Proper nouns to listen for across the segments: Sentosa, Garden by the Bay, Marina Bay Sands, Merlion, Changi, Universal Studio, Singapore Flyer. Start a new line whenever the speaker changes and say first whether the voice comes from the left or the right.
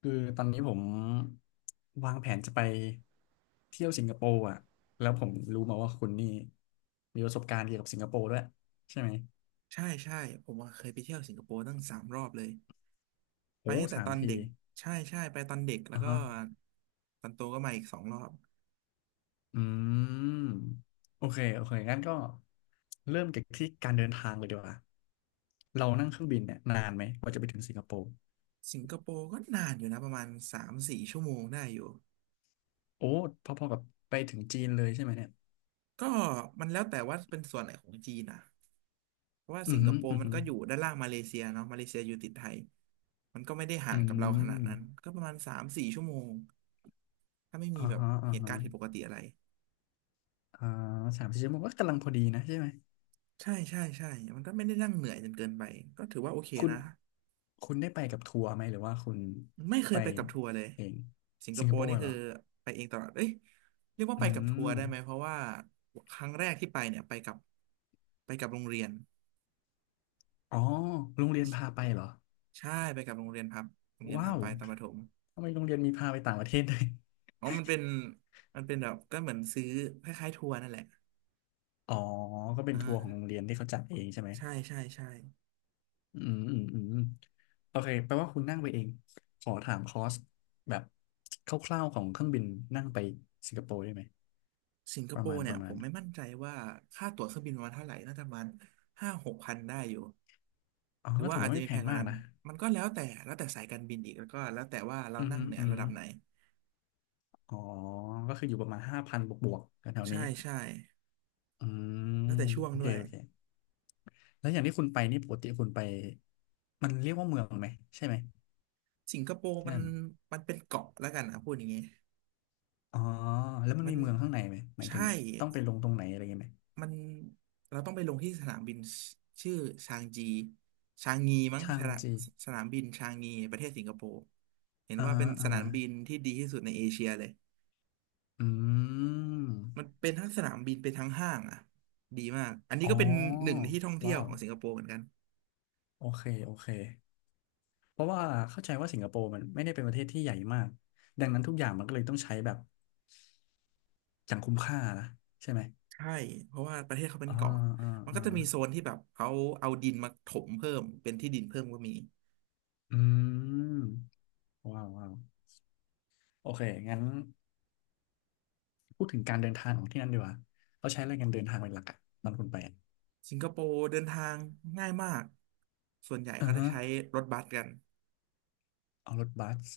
left: คือตอนนี้ผมวางแผนจะไปเที่ยวสิงคโปร์อ่ะแล้วผมรู้มาว่าคุณนี่มีประสบการณ์เกี่ยวกับสิงคโปร์ด้วยใช่ไหม
right: ใช่ใช่ผมอะเคยไปเที่ยวสิงคโปร์ตั้งสามรอบเลยไป
left: โอ้
right: ตั้งแต่
left: สา
right: ต
left: ม
right: อน
left: ที
right: เด็กใช่ใช่ไปตอนเด็กแล้ว
left: อ่ะ
right: ก็
left: ฮะ
right: ตอนโตก็มาอีกสองรอบ
left: อืมโอเคโอเคงั้นก็เริ่มจากที่การเดินทางเลยดีกว่าเรานั่งเครื่องบินเนี่ยนานไหมกว่าจะไปถึงสิงคโปร์
right: สิงคโปร์ก็นานอยู่นะประมาณสามสี่ชั่วโมงได้อยู่
left: โอ้พอๆกับไปถึงจีนเลยใช่ไหมเนี่ย
right: ก็มันแล้วแต่ว่าเป็นส่วนไหนของจีนนะเพราะว่า
left: อื
right: สิ
left: อ
right: งค
left: หือ
right: โป
left: อื
right: ร์
left: อ
right: มัน
left: หือ
right: ก็อยู่ด้านล่างมาเลเซียเนาะมาเลเซียอยู่ติดไทยมันก็ไม่ได้
left: อื
right: ห่างกับเราขนาดนั้น
left: ม
right: ก็ประมาณสามสี่ชั่วโมงถ้าไม่มี
left: อ่า
right: แบบ
left: ฮะอ่า
right: เหตุ
left: ฮะ
right: การณ์ผิดปกติอะไร
left: อ่า3-4 ชั่วโมงก็กำลังพอดีนะใช่ไหม
right: ใช่ใช่ใช่มันก็ไม่ได้นั่งเหนื่อยจนเกินไปก็ถือว่าโอเค
left: คุณ
right: นะ
left: คุณได้ไปกับทัวร์ไหมหรือว่าคุณ
right: ไม่เค
left: ไป
right: ยไปกับทัวร์เลย
left: เอง
right: สิงค
left: สิง
right: โป
left: คโป
right: ร์นี่
left: ร์เห
right: คื
left: ร
right: อ
left: อ
right: ไปเองตลอดเอ้ยเรียกว่า
left: อื
right: ไปกับ
left: ม
right: ทัวร์ได้ไหมเพราะว่าครั้งแรกที่ไปเนี่ยไปกับโรงเรียน
left: อ๋อโรงเรียนพาไปเหรอ
right: ใช่ไปกับโรงเรียนพบโรงเรียนพ
left: ว้า
right: บ
left: ว
right: ไปตอนประถม
left: ทำไมโรงเรียนมีพาไปต่างประเทศด้วย
right: อ๋อมันเป็นแบบก็เหมือนซื้อคล้ายๆทัวร์นั่นแหละ
left: อ๋อก็เป็น
right: อ่า
left: ทัวร์ของโรงเรียนที่เขาจัดเองใช่ไหม
right: ใช่ใช่ใช่
left: อืมอืมอืมโอเคแปลว่าคุณนั่งไปเองขอถามคอสแบบคร่าวๆของเครื่องบินนั่งไปสิงคโปร์ได้ไหม
right: สิงค
left: ป
right: โป
left: ระมาณ
right: ร์
left: ป
right: เนี่ย
left: ระ
right: ผ
left: มาณ
right: มไม่มั่นใจว่าค่าตั๋วเครื่องบินประมาณเท่าไหร่น่าจะประมาณห้าหกพันได้อยู่
left: อ๋อ
right: หรือ
left: ก็
right: ว่า
left: ถือ
right: อาจ
left: ว่า
right: จะ
left: ไม่
right: มี
left: แพ
right: แพ
left: ง
right: งกว่า
left: มาก
right: นั้น
left: นะ
right: มันก็แล้วแต่สายการบินอีกแล้วก็แล้วแต่ว่าเรา
left: อื
right: นั่
left: ม
right: งเนี่ย
left: อืม
right: ระดับไหน
left: อ๋อ ก็คืออยู่ประมาณ5,000บวกบวกแถวๆ
right: ใช่
left: นี้
right: ใช่
left: อื
right: แล้ว
left: ม
right: แต่ช่วง
left: โอเค
right: ด้วย
left: โอเค แล้วอย่างที่คุณไปนี่ปกติคุณไปมันเรียกว่าเมืองไหมใช่ไหม
right: สิงคโปร์
left: ที่
right: มัน
left: นั่น
right: มันเป็นเกาะแล้วกันนะพูดอย่างงี้
left: อ๋อแล้วมัน
right: มั
left: มี
right: น
left: เมืองข้างในไหมหมายถึง
right: ใช่
left: ต้องไปลงตรงไหนอะไรเงี้ยไหม
right: มันเราต้องไปลงที่สนามบินชชื่อชางจีชางงีมั้ง
left: ชา
right: ส
left: ง
right: นาม
left: จี
right: สนามบินชางงีประเทศสิงคโปร์เห็น
left: อ่า
right: ว่า
left: ฮะ
right: เป็นส
left: อ่า
right: นา
left: ฮะ
right: มบินที่ดีที่สุดในเอเชียเลย
left: อื
right: มัน
left: ม
right: เป็นทั้งสนามบินเป็นทั้งห้างอ่ะดีมากอันนี้
left: อ๋
right: ก็
left: อ
right: เป็นหนึ่งในที่ท่องเที่ย
left: ว้า
right: ว
left: ว
right: ของสิงคโปร์เหมือนกัน
left: โอเคโอเค เพราะว่าเข้าใจว่าสิงคโปร์มันไม่ได้เป็นประเทศที่ใหญ่มากดังนั้นทุกอย่างมันก็เลยต้องใช้แบบอย่างคุ้มค่านะใช่ไหม
right: ใช่เพราะว่าประเทศเขาเป็น
left: อ่า
right: เกาะ
left: อ่า
right: มันก็
left: อ่า
right: จะมีโซนที่แบบเขาเอาดินมาถมเพิ่มเป็นที่ดินเพิ่มก็มี
left: อืมว้าวว้าวโอเคงั้นพูดถึงการเดินทางของที่นั่นดีกว่าเขาใช้อะไรกันเดินทางเป็นหลักอะตอนคุณไปอะ
right: สิงคโปร์เดินทางง่ายมากส่วนใหญ่
left: อื
right: เขา
left: อ
right: จะ
left: ฮะ
right: ใช้รถบัสกัน
left: เอารถบัส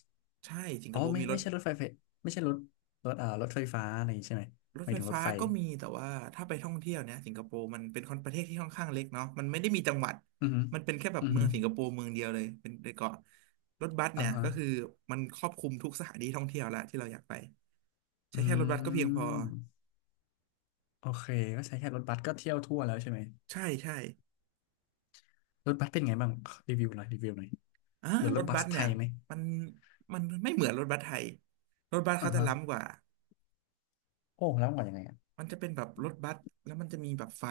right: ใช่สิงค
left: อ๋อ
right: โปร์
left: ไม่
right: มีร
left: ไม่
right: ถ
left: ใช่รถไฟไฟไม่ใช่รถรถอ่ารถไฟฟ้าอะไรอย่างงี้ใช่ไหม
right: ร
left: ห
right: ถ
left: มาย
right: ไฟ
left: ถึงรถ
right: ฟ้า
left: ไฟ
right: ก็มีแต่ว่าถ้าไปท่องเที่ยวเนี่ยสิงคโปร์มันเป็นคนประเทศที่ค่อนข้างเล็กเนาะมันไม่ได้มีจังหวัด
left: อือฮึ
right: มันเป็นแค่แบบ
left: อือ
right: เมื
left: ฮึ
right: องสิงคโปร์เมืองเดียวเลยเป็นเกาะรถบัส
left: อ่า
right: เนี่ย
left: ฮะ
right: ก็คือมันครอบคลุมทุกสถานที่ท่องเที่ยวละที่เราอยากไป
left: อื
right: ใช้แค่รถบัสก็เพียงพอ
left: มโอเคก็ใช้แค่รถบัสก็เที่ยวทั่วแล้วใช่ไหม
right: ใช่ใช่
left: รถบัสเป็นไงบ้างรีวิวหน่อยรีวิวหน่อย
right: อ่า
left: เหมือนร
right: ร
left: ถ
right: ถ
left: บั
right: บั
left: ส
right: ส
left: ไท
right: เนี่ย
left: ยไหม
right: มันมันไม่เหมือนรถบัสไทยรถบัส
left: อ่า
right: เขาจะ
left: ฮะ
right: ล้ำกว่า
left: โอ้แล้วมันก่อนยังไงอะ
right: มันจะเป็นแบบรถบัสแล้วมันจะมีแบบไฟ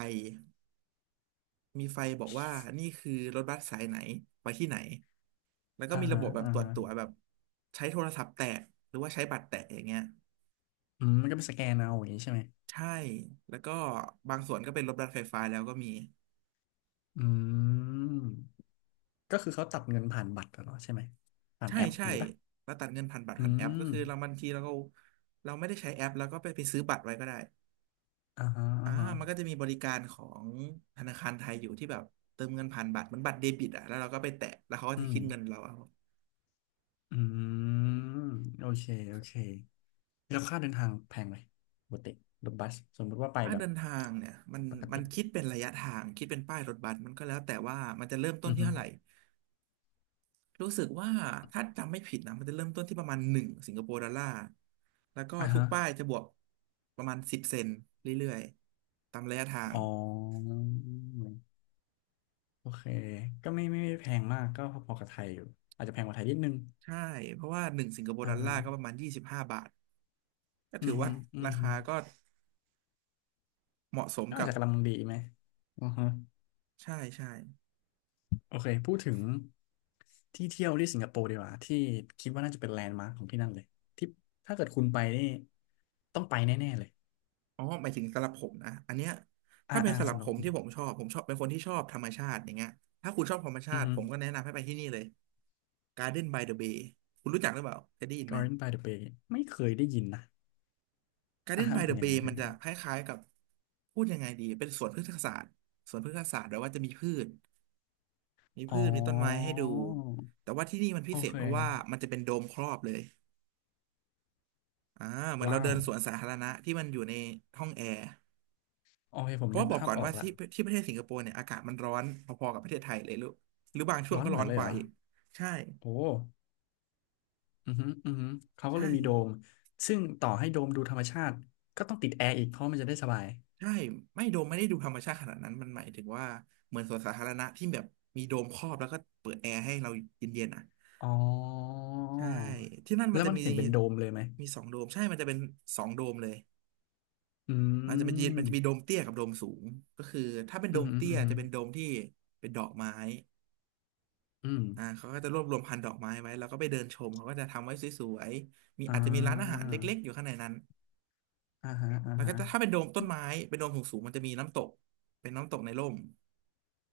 right: มีไฟบอกว่านี่คือรถบัสสายไหนไปที่ไหนแล้วก็
left: อ่า
right: มีระ
left: ฮะ
right: บบแบบ
left: อ่า
right: ตรวจ
left: ฮะ
right: ตั๋วแบบใช้โทรศัพท์แตะหรือว่าใช้บัตรแตะอย่างเงี้ย
left: อืมมันก็ไปสแกนเอาอย่างงี้ใช่ไหม
right: ใช่แล้วก็บางส่วนก็เป็นรถบัสไฟฟ้าแล้วก็มี
left: อืมก็คือเขาตัดเงินผ่านบัตรเหรอใช่ไหมผ่าน
right: ใช่
left: แอปอ
right: ใช่
left: ย่างนี้ปะ
right: แล้วตัดเงินผ่านบัตร
left: อื
right: ผ่านแอปก็
left: ม
right: คือเราบางทีเราก็เราไม่ได้ใช้แอปแล้วก็ไปซื้อบัตรไว้ก็ได้
left: อ่าฮะ
right: อ่า
left: อ่าฮะ
right: มันก็จะมีบริการของธนาคารไทยอยู่ที่แบบเติมเงินผ่านบัตรเหมันบัตรเดบิตอ่ะแล้วเราก็ไปแตะแล้วเขาก็
left: อื
right: จะ
left: ม
right: คิดเงินเราเอา
left: อืมโอเคโอเคแล้วค่าเดินทางแพงไหมปกติรถบัสสมมุติว่าไป
right: ค่า
left: แบบ
right: เดินทางเนี่ยมัน
left: ปก
right: มัน
left: ติ
right: คิดเป็นระยะทางคิดเป็นป้ายรถบัสมันก็แล้วแต่ว่ามันจะเริ่มต้น
left: อือ
right: ที่
left: ฮึ
right: เท่าไหร่รู้สึกว่าถ้าจำไม่ผิดนะมันจะเริ่มต้นที่ประมาณหนึ่งสิงคโปร์ดอลลาร์แล้วก็
left: อ่า
right: ทุก
left: ฮะ
right: ป้ายจะบวกประมาณ10 เซนต์เรื่อยๆตามระยะทาง
left: อ๋อโอเคก็ไม่ไม่ไม่แพงมากก็พอๆกับไทยอยู่อาจจะแพงกว่าไทยนิดนึง
right: ใช่เพราะว่าหนึ่งสิงคโปร์
left: อ่า
right: ดอล
left: ฮะ
right: ลาร์ก็ประมาณ25 บาทก็
left: อื
right: ถือ
left: อ
right: ว่า
left: ฮึอื
right: รา
left: อฮึ
right: คาก็เหมาะสม
left: ก็อา
right: กั
left: จ
right: บ
left: จะกำลังดีไหมอือฮะ
right: ใช่ใช่
left: โอเคพูดถึงที่เที่ยวที่สิงคโปร์ดีกว่าที่คิดว่าน่าจะเป็นแลนด์มาร์คของที่นั่นเลยที่ถ้าเกิดคุณไปนี่ต้องไปแน่ๆเลย
right: อ๋อหมายถึงสำหรับผมนะอันเนี้ย
left: อ่า
right: ถ้าเป็น
left: อ่า
right: สำหรับ
left: สำห
right: ผ
left: รับ
right: ม
left: คุณ
right: ที่ผมชอบเป็นคนที่ชอบธรรมชาติอย่างเงี้ยถ้าคุณชอบธรรมชา
left: อือ
right: ติ
left: ฮึ
right: ผมก็แนะนำให้ไปที่นี่เลย Garden by the Bay คุณรู้จักหรือเปล่าเคยได้ยินไหม
left: Garden by the Bay ไม่เคยได้ยินนะอ่า
right: Garden
left: มั
right: by
left: นเป็
right: the
left: นยังไง
right: Bay
left: เป็
right: มั
left: น
right: น
left: ยังไง
right: จะคล้ายๆกับพูดยังไงดีเป็นสวนพฤกษศาสตร์สวนพฤกษศาสตร์แปลว่าจะมีพืชมี
left: อ๋อ
right: พืชมีต้นไม้ให้ดูแต่ว่าที่นี่มันพิ
left: โอ
right: เศษ
left: เค
right: เพราะว่ามันจะเป็นโดมครอบเลยอ่าเหมือนเรา
left: ว้า
right: เดิ
left: ว
right: นสวนสาธารณะที่มันอยู่ในห้องแอร์
left: โอเคผ
right: เพ
left: ม
right: ราะ
left: นึ
right: ว่า
left: ก
right: บอก
left: ภาพ
right: ก่อน
left: ออ
right: ว่า
left: กละ
right: ที่ประเทศสิงคโปร์เนี่ยอากาศมันร้อนพอๆกับประเทศไทยเลยหรือบางช่วง
left: ร้อน
right: ก็
left: เห
right: ร้
left: มื
right: อ
left: อน
right: น
left: เล
right: ก
left: ยเห
right: ว่า
left: รอ
right: อีกใช่
left: โอ้อือฮึอือฮึเขาก็เล
right: ใช่
left: ยมีโดมซึ่งต่อให้โดมดูธรรมชาติก็ต้องติดแอร์อีกเพราะมันจะได้สบาย
right: ใช่ไม่โดมไม่ได้ดูธรรมชาติขนาดนั้นมันหมายถึงว่าเหมือนสวนสาธารณะที่แบบมีโดมครอบแล้วก็เปิดแอร์ให้เราเย็นๆอ่ะ
left: อ๋อ
right: ใช่ที่นั่นมั
left: แล้
right: น
left: ว
right: จะ
left: มัน
right: มี
left: เห็นเป็นโดมเลยไหม
right: มีสองโดมใช่มันจะเป็นสองโดมเลย
left: อื
right: มันจะมีโด
left: ม
right: มเตี้ยกับโดมสูงก็คือถ้าเป็น
left: อื
right: โด
left: ม
right: ม
left: อืม
right: เตี้ย
left: อื
right: จะ
left: ม
right: เป็นโดมที่เป็นดอกไม้
left: อืม
right: อ่าเขาก็จะรวบรวมพันธุ์ดอกไม้ไว้แล้วก็ไปเดินชมเขาก็จะทำไว้สวยๆมี
left: อ่
right: อาจจะมีร้านอาหาร
left: า
right: เล็กๆอยู่ข้างในนั้น
left: อ่าฮะอ่า
right: แล้วก็
left: ฮะ
right: จะถ้าเป็นโดมต้นไม้เป็นโดมสูงๆมันจะมีน้ำตกเป็นน้ำตกในร่ม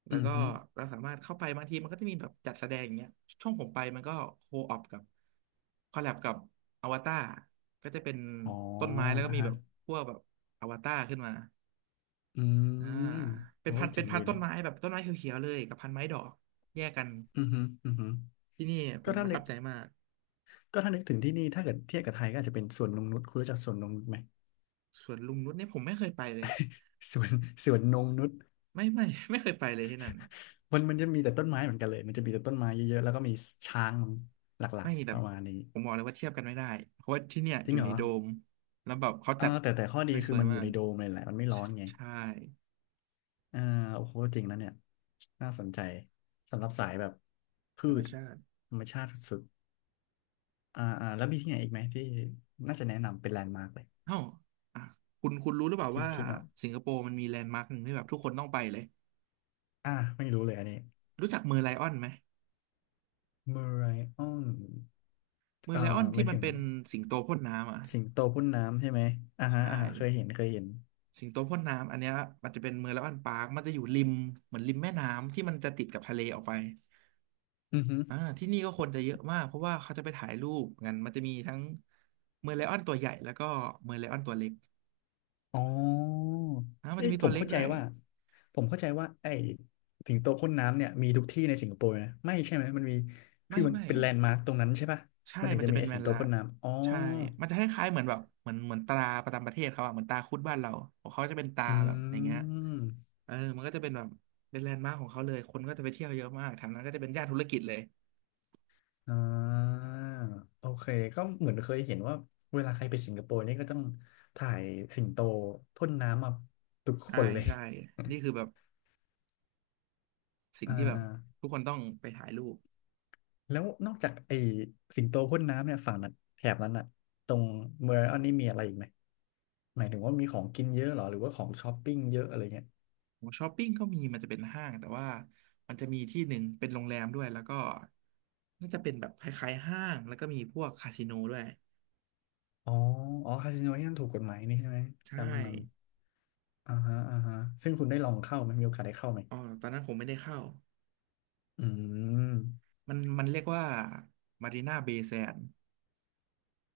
right: แล้
left: อื
right: ว
left: ม
right: ก็
left: ฮึ
right: เราสามารถเข้าไปบางทีมันก็จะมีแบบจัดแสดงอย่างเงี้ยช่วงผมไปมันก็โคออปกับคอลแลบกับอวตารก็จะเป็น
left: อ๋อ
right: ต้นไม้แล้วก็
left: อ่า
right: มี
left: ฮะ
right: แบบพวกแบบอวตารขึ้นมา
left: อื
right: อ่า
left: ม
right: เป็น
left: โอ้
right: พันเป็
left: เจ๋
right: น
left: ง
right: พั
left: ดี
right: นต้น
left: นะ
right: ไม้แบบต้นไม้เขียวๆเลยกับพันไม้ดอกแยกกัน
left: อืมฮึอืมฮึ
right: ที่นี่ผ
left: ก็
right: มป
left: ถ้า
right: ระ
left: นึ
right: ทั
left: ก
right: บใจมาก
left: ก็ถ้านึกถึงที่นี่ถ้าเกิดเทียบกับไทยก็อาจจะเป็นสวนนงนุชคุณรู้จักสวนนงนุชไหม
right: สวนลุงนุชเนี่ยผมไม่เคยไปเลย
left: สวนสวนนงนุช
right: ไม่ไม่ ไม่เคยไปเลยที่นั่น
left: มันมันจะมีแต่ต้นไม้เหมือนกันเลยมันจะมีแต่ต้นไม้เยอะๆแล้วก็มีช้างหลัก
right: ไม่แบ
left: ๆป
right: บ
left: ระมาณนี้
right: ผมบอกเลยว่าเทียบกันไม่ได้เพราะว่าที่เนี่ย
left: จ
right: อ
left: ริง
right: ยู่
left: เหร
right: ใน
left: อ
right: โดมแล้วแบบเขา
left: เออ
right: จัด
left: แต่แต่ข้อดี
right: ได้ส
left: คือ
right: วย
left: มันอ
right: มา
left: ยู่
right: ก
left: ในโดมเลยแหละมันไม่ร้อ
right: ใช่
left: นไง
right: ใช่
left: อ่าโอ้โหจริงนะเนี่ยน่าสนใจสำหรับสายแบบพื
right: ธรรม
left: ช
right: ชาติ
left: ธรรมชาติสุดๆอ่าอ่าแล้วมีที่ไหนอีกไหมที่น่าจะแนะนำเป็นแลนด์มาร์กเลย
right: เอ้าอ่ะคุณรู้หรือเปล่า
left: ที่
right: ว่า
left: คิดเนาะ
right: สิงคโปร์มันมีแลนด์มาร์คหนึ่งที่แบบทุกคนต้องไปเลย
left: อ่าไม่รู้เลยอันนี้
right: รู้จักเมอร์ไลออนไหม
left: เมอไรออน
right: เมอ
left: เอ่อ
right: ร์ไลออน
left: ห
right: ที่
left: มาย
right: มัน
left: ถึง
right: เป็นสิงโตพ่นน้ำอ่ะ
left: สิงโตพ่นน้ำใช่ไหมอ่าฮะ
right: ใช่
left: อ่าฮะเคยเห็นเคยเห็น
right: สิงโตพ่นน้ำอันเนี้ยมันจะเป็นเมอร์ไลออนปาร์คมันจะอยู่ริมเหมือนริมแม่น้ำที่มันจะติดกับทะเลออกไป
left: อือฮึ
right: ที่นี่ก็คนจะเยอะมากเพราะว่าเขาจะไปถ่ายรูปงันมันจะมีทั้งเมอร์ไลออนตัวใหญ่แล้วก็เมอร์ไลออนตัวเล็ก
left: อ๋อ
right: มัน
left: เอ้ย
right: จะมีตัวเล็กด้วย
left: ผมเข้าใจว่าไอ้สิงโตพ่นน้ำเนี่ยมีทุกที่ในสิงคโปร์นะไม่ใช่ไหมมันมีคื
right: ไม่
left: อมัน
right: ไม่
left: เป็นแลนด์มาร์คตรงนั้นใช่ปะ
right: ใช่
left: มันถึง
right: มัน
left: จะ
right: จะ
left: มี
right: เป็น
left: ไอ้
right: แม
left: สิง
right: น
left: โต
right: ละ
left: พ่นน้ำอ๋อ
right: ใช่มันจะคล้ายๆเหมือนแบบเหมือนตราประจำประเทศเขาอะเหมือนตราคุดบ้านเราของเขาจะเป็นตรา
left: อื
right: แบบอย่างเงี้ย
left: ม
right: เออมันก็จะเป็นแบบเป็นแลนด์มาร์คของเขาเลยคนก็จะไปเที่ยวเยอะมากแถวนั้นก็จะเป็นย่านธุรกิจเลย
left: อ่าโอเคก็เหมือนเคยเห็นว่าเวลาใครไปสิงคโปร์นี่ก็ต้องถ่ายสิงโตพ่นน้ำมาทุกค
right: ใช่
left: นเลย
right: ใช่นี่คือแบบสิ่ ง
left: อ่า
right: ที่แบบทุกคนต้องไปถ่ายรูป
left: แล้วนอกจากไอ้สิงโตพ่นน้ำเนี่ยฝั่งนั้นแถบนั้นอะตรงเมืองอันนี้มีอะไรอีกไหมหมายถึงว่ามีของกินเยอะเหรอหรือว่าของช้อปปิ้งเยอะอะไรเงี้ย
right: ของช้อปปิ้งก็มีมันจะเป็นห้างแต่ว่ามันจะมีที่หนึ่งเป็นโรงแรมด้วยแล้วก็น่าจะเป็นแบบคล้ายๆห้างแล้วก็มีพวกคาสิโนด้วย
left: อ๋ออ๋อคาสิโนที่นั่นถูกกฎหมายนี่ใช่ไหม
right: ใช
left: การ
right: ่
left: พนันอ่าฮะอ่าฮะซึ่งคุณได้ลองเข้าไหมมีโอกาสได้เข้าไหม
right: อ๋อตอนนั้นผมไม่ได้เข้า
left: อืม
right: มันเรียกว่ามารีนาเบย์แซน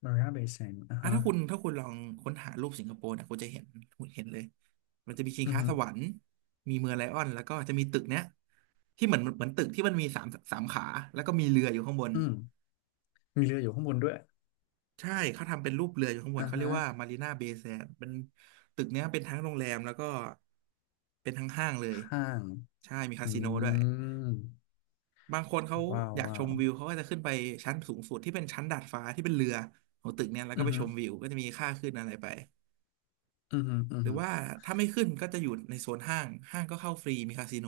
left: มาริอาเบย์แซนอ่า
right: อ่ะ
left: ฮะ
right: ถ้าคุณลองค้นหารูปสิงคโปร์เนี่ยคุณจะเห็นคุณเห็นเลยมันจะมีชิง
left: อือ
right: ช้า
left: ฮึ
right: สวรรค์มีเมืองไลออนแล้วก็จะมีตึกเนี้ยที่เหมือนตึกที่มันมีสามขาแล้วก็มีเรืออยู่ข้างบน
left: อืมมีเรืออยู่ข้างบนด้วย
right: ใช่เขาทำเป็นรูปเรืออยู่ข้างบน
left: อ่า
right: เขาเรีย
left: ฮะ
right: กว่ามารีนาเบย์แซนเป็นตึกเนี้ยเป็นทั้งโรงแรมแล้วก็เป็นทั้งห้างเลย
left: ห้าง
right: ใช่มี
left: อื
right: คาสิโนด้วย
left: ม
right: บางคนเขา
left: ว้าว
right: อยากช
left: ว้าว
right: มวิวเขาก็จะขึ้นไปชั้นสูงสุดที่เป็นชั้นดาดฟ้าที่เป็นเรือของตึกเนี้ยแล้วก็
left: อือ
right: ไป
left: ฮึ
right: ชมวิวก็จะมีค่าขึ้นอะไรไป
left: อือฮึอื
right: ห
left: อ
right: รือ
left: ฮึ
right: ว่าถ้าไม่ขึ้นก็จะอยู่ในโซนห้างห้างก็เข้าฟรีมีคาสิโน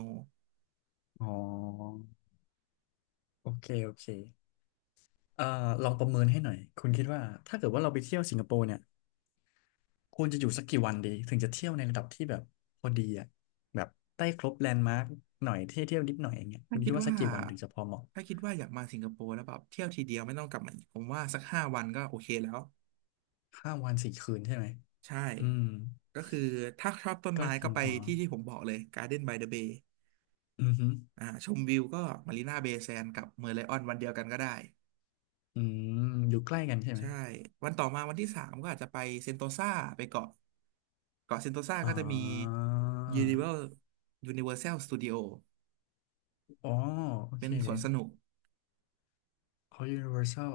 left: อ๋อโอเคโอเค เอ่อลองประเมินให้หน่อยคุณคิดว่าถ้าเกิดว่าเราไปเที่ยวสิงคโปร์เนี่ยควรจะอยู่สักกี่วันดีถึงจะเที่ยวในระดับที่แบบพอดีอ่ะแบบได้ครบแลนด์มาร์กหน่อยเที่ยวเที่ยวนิดหน่อยอย่างเงี้ยคุ
right: ถ้า
left: ณ
right: คิ
left: คิ
right: ด
left: ดว่า
right: ว่า
left: สักกี่วันถึงจะพอเหมาะ
right: ถ้าคิดว่าอยากมาสิงคโปร์แล้วแบบเที่ยวทีเดียวไม่ต้องกลับมาอีกผมว่าสัก5 วันก็โอเคแล้ว
left: 5 วัน 4 คืนใช่ไหม
right: ใช่
left: อืม
right: ก็คือถ้าชอบต้น
left: ก็
right: ไม้
left: เพี
right: ก็
left: ยง
right: ไป
left: พอ
right: ที่ที่ผมบอกเลย Garden by the Bay
left: อือฮึ
right: ชมวิวก็มารีนาเบย์แซนกับเมอร์ไลออนวันเดียวกันก็ได้
left: อืมอยู่ใกล้กันใช่ไหม
right: ใช่วันต่อมาวันที่สามก็อาจจะไปเซนโตซาไปเกาะเซนโตซา
left: อ๋
right: ก็
left: อ
right: จะมี Universal Universal Studio
left: อ๋อโอ
right: เป็
left: เค
right: นสวนสนุก
left: เขา Universal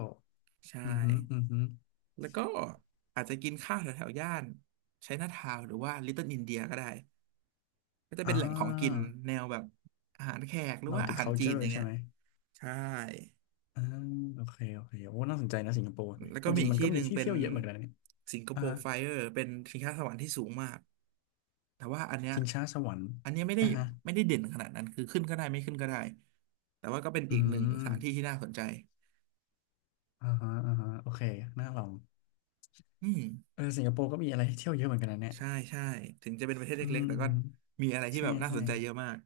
right: ใช่
left: อือฮึอือฮึ
right: แล้วก็อาจจะกินข้าวแถวๆย่านไชน่าทาวน์หรือว่าลิตเติ้ลอินเดียก็ได้ก็จะ
left: อ่
right: เป็นแหล่งของกิน
left: า
right: แนวแบบอาหารแขกหรือว่าอาหารจีนอ
left: Multicultural
right: ย่าง
left: ใช่
right: เงี้ย
left: ไหม
right: ใช่
left: อ่าโอเคโอเคโอ้น่าสนใจนะสิงคโปร์
right: แล้ว
left: ค
right: ก็
left: วามจ
right: มี
left: ริง
right: อีก
left: มันก็
right: ที่ห
left: มี
right: นึ่ง
left: ที่
right: เป็น
left: เที่ยวเยอะเหมือนกันนะเนี่ย
right: สิงคโป
left: อ่า
right: ร์
left: ฮะ
right: ไฟเออร์เป็นชิงช้าสวรรค์ที่สูงมากแต่ว่าอันเนี้ย
left: ชิงช้าสวรรค์
right: อันเนี้ยไม่ได้
left: อ่าฮะ
right: ไม่ได้เด่นขนาดนั้นคือขึ้นก็ได้ไม่ขึ้นก็ได้แต่ว่าก็เป็น
left: อื
right: อีกหนึ่งสถานที่
left: ม
right: ที่น่าสนใจ
left: อ่าฮะอ่าฮะโอเคน่าลอง
right: อืม
left: เออสิงคโปร์ก็มีอะไรให้เที่ยวเยอะเหมือนกันนะเนี่ย
right: ใช่ใช่ถึงจะเป็นประเทศ
left: อื
right: เล็
left: ม
right: กๆแต่ก็
left: อืม
right: มีอะไรที่
left: ใช่
right: แบบน่า
left: ใช่
right: สนใจเยอะมาก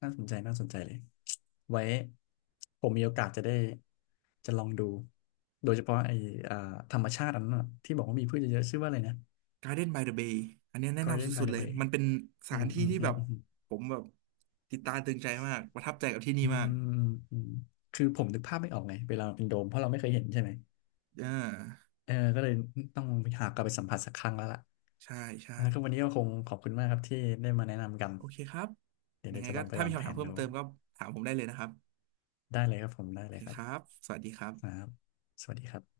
left: น่าสนใจน่าสนใจเลยไว้ผมมีโอกาสจะได้จะลองดูโดยเฉพาะไอ้อ่าธรรมชาติอันนั้นน่ะที่บอกว่ามีพืชเยอะๆชื่อว่าอะไรนะ
right: Garden by the Bay อันเนี้ยแนะนำ
left: Garden
right: สุ
left: by
right: ดๆ
left: the
right: เลย
left: Bay
right: มันเป็นส
left: อื
right: ถา
left: ม
right: นที่
left: อืม
right: ที่
left: อื
right: แบ
left: ม
right: บ
left: อืมอืม
right: ผมแบบติดตาตึงใจมากประทับใจกับที่นี่
left: อื
right: มาก
left: มอืมคือผมนึกภาพไม่ออกไงเวลาเราเป็นโดมเพราะเราไม่เคยเห็นใช่ไหม
right: อ่า
left: เออก็เลยต้องหากลับไปสัมผัสสักครั้งแล้วล่ะ
right: ใช่ใช่
left: แล้วก็วันนี้ก็คงขอบคุณมากครับที่ได้มาแนะนำกัน
right: โอเคครับ
left: เดี๋ยว
right: ยั
left: เดี๋
right: ง
left: ย
right: ไง
left: วจะ
right: ก็
left: ลองไป
right: ถ้า
left: วา
right: มี
left: งแผ
right: คำถาม
left: น
right: เพิ่ม
left: ดู
right: เติมก็ถามผมได้เลยนะครับ
left: ได้เลยครับผมได้
right: โอ
left: เล
right: เค
left: ยครั
right: ครั
left: บ
right: บสวัสดีครับ
left: ครับสวัสดีครับ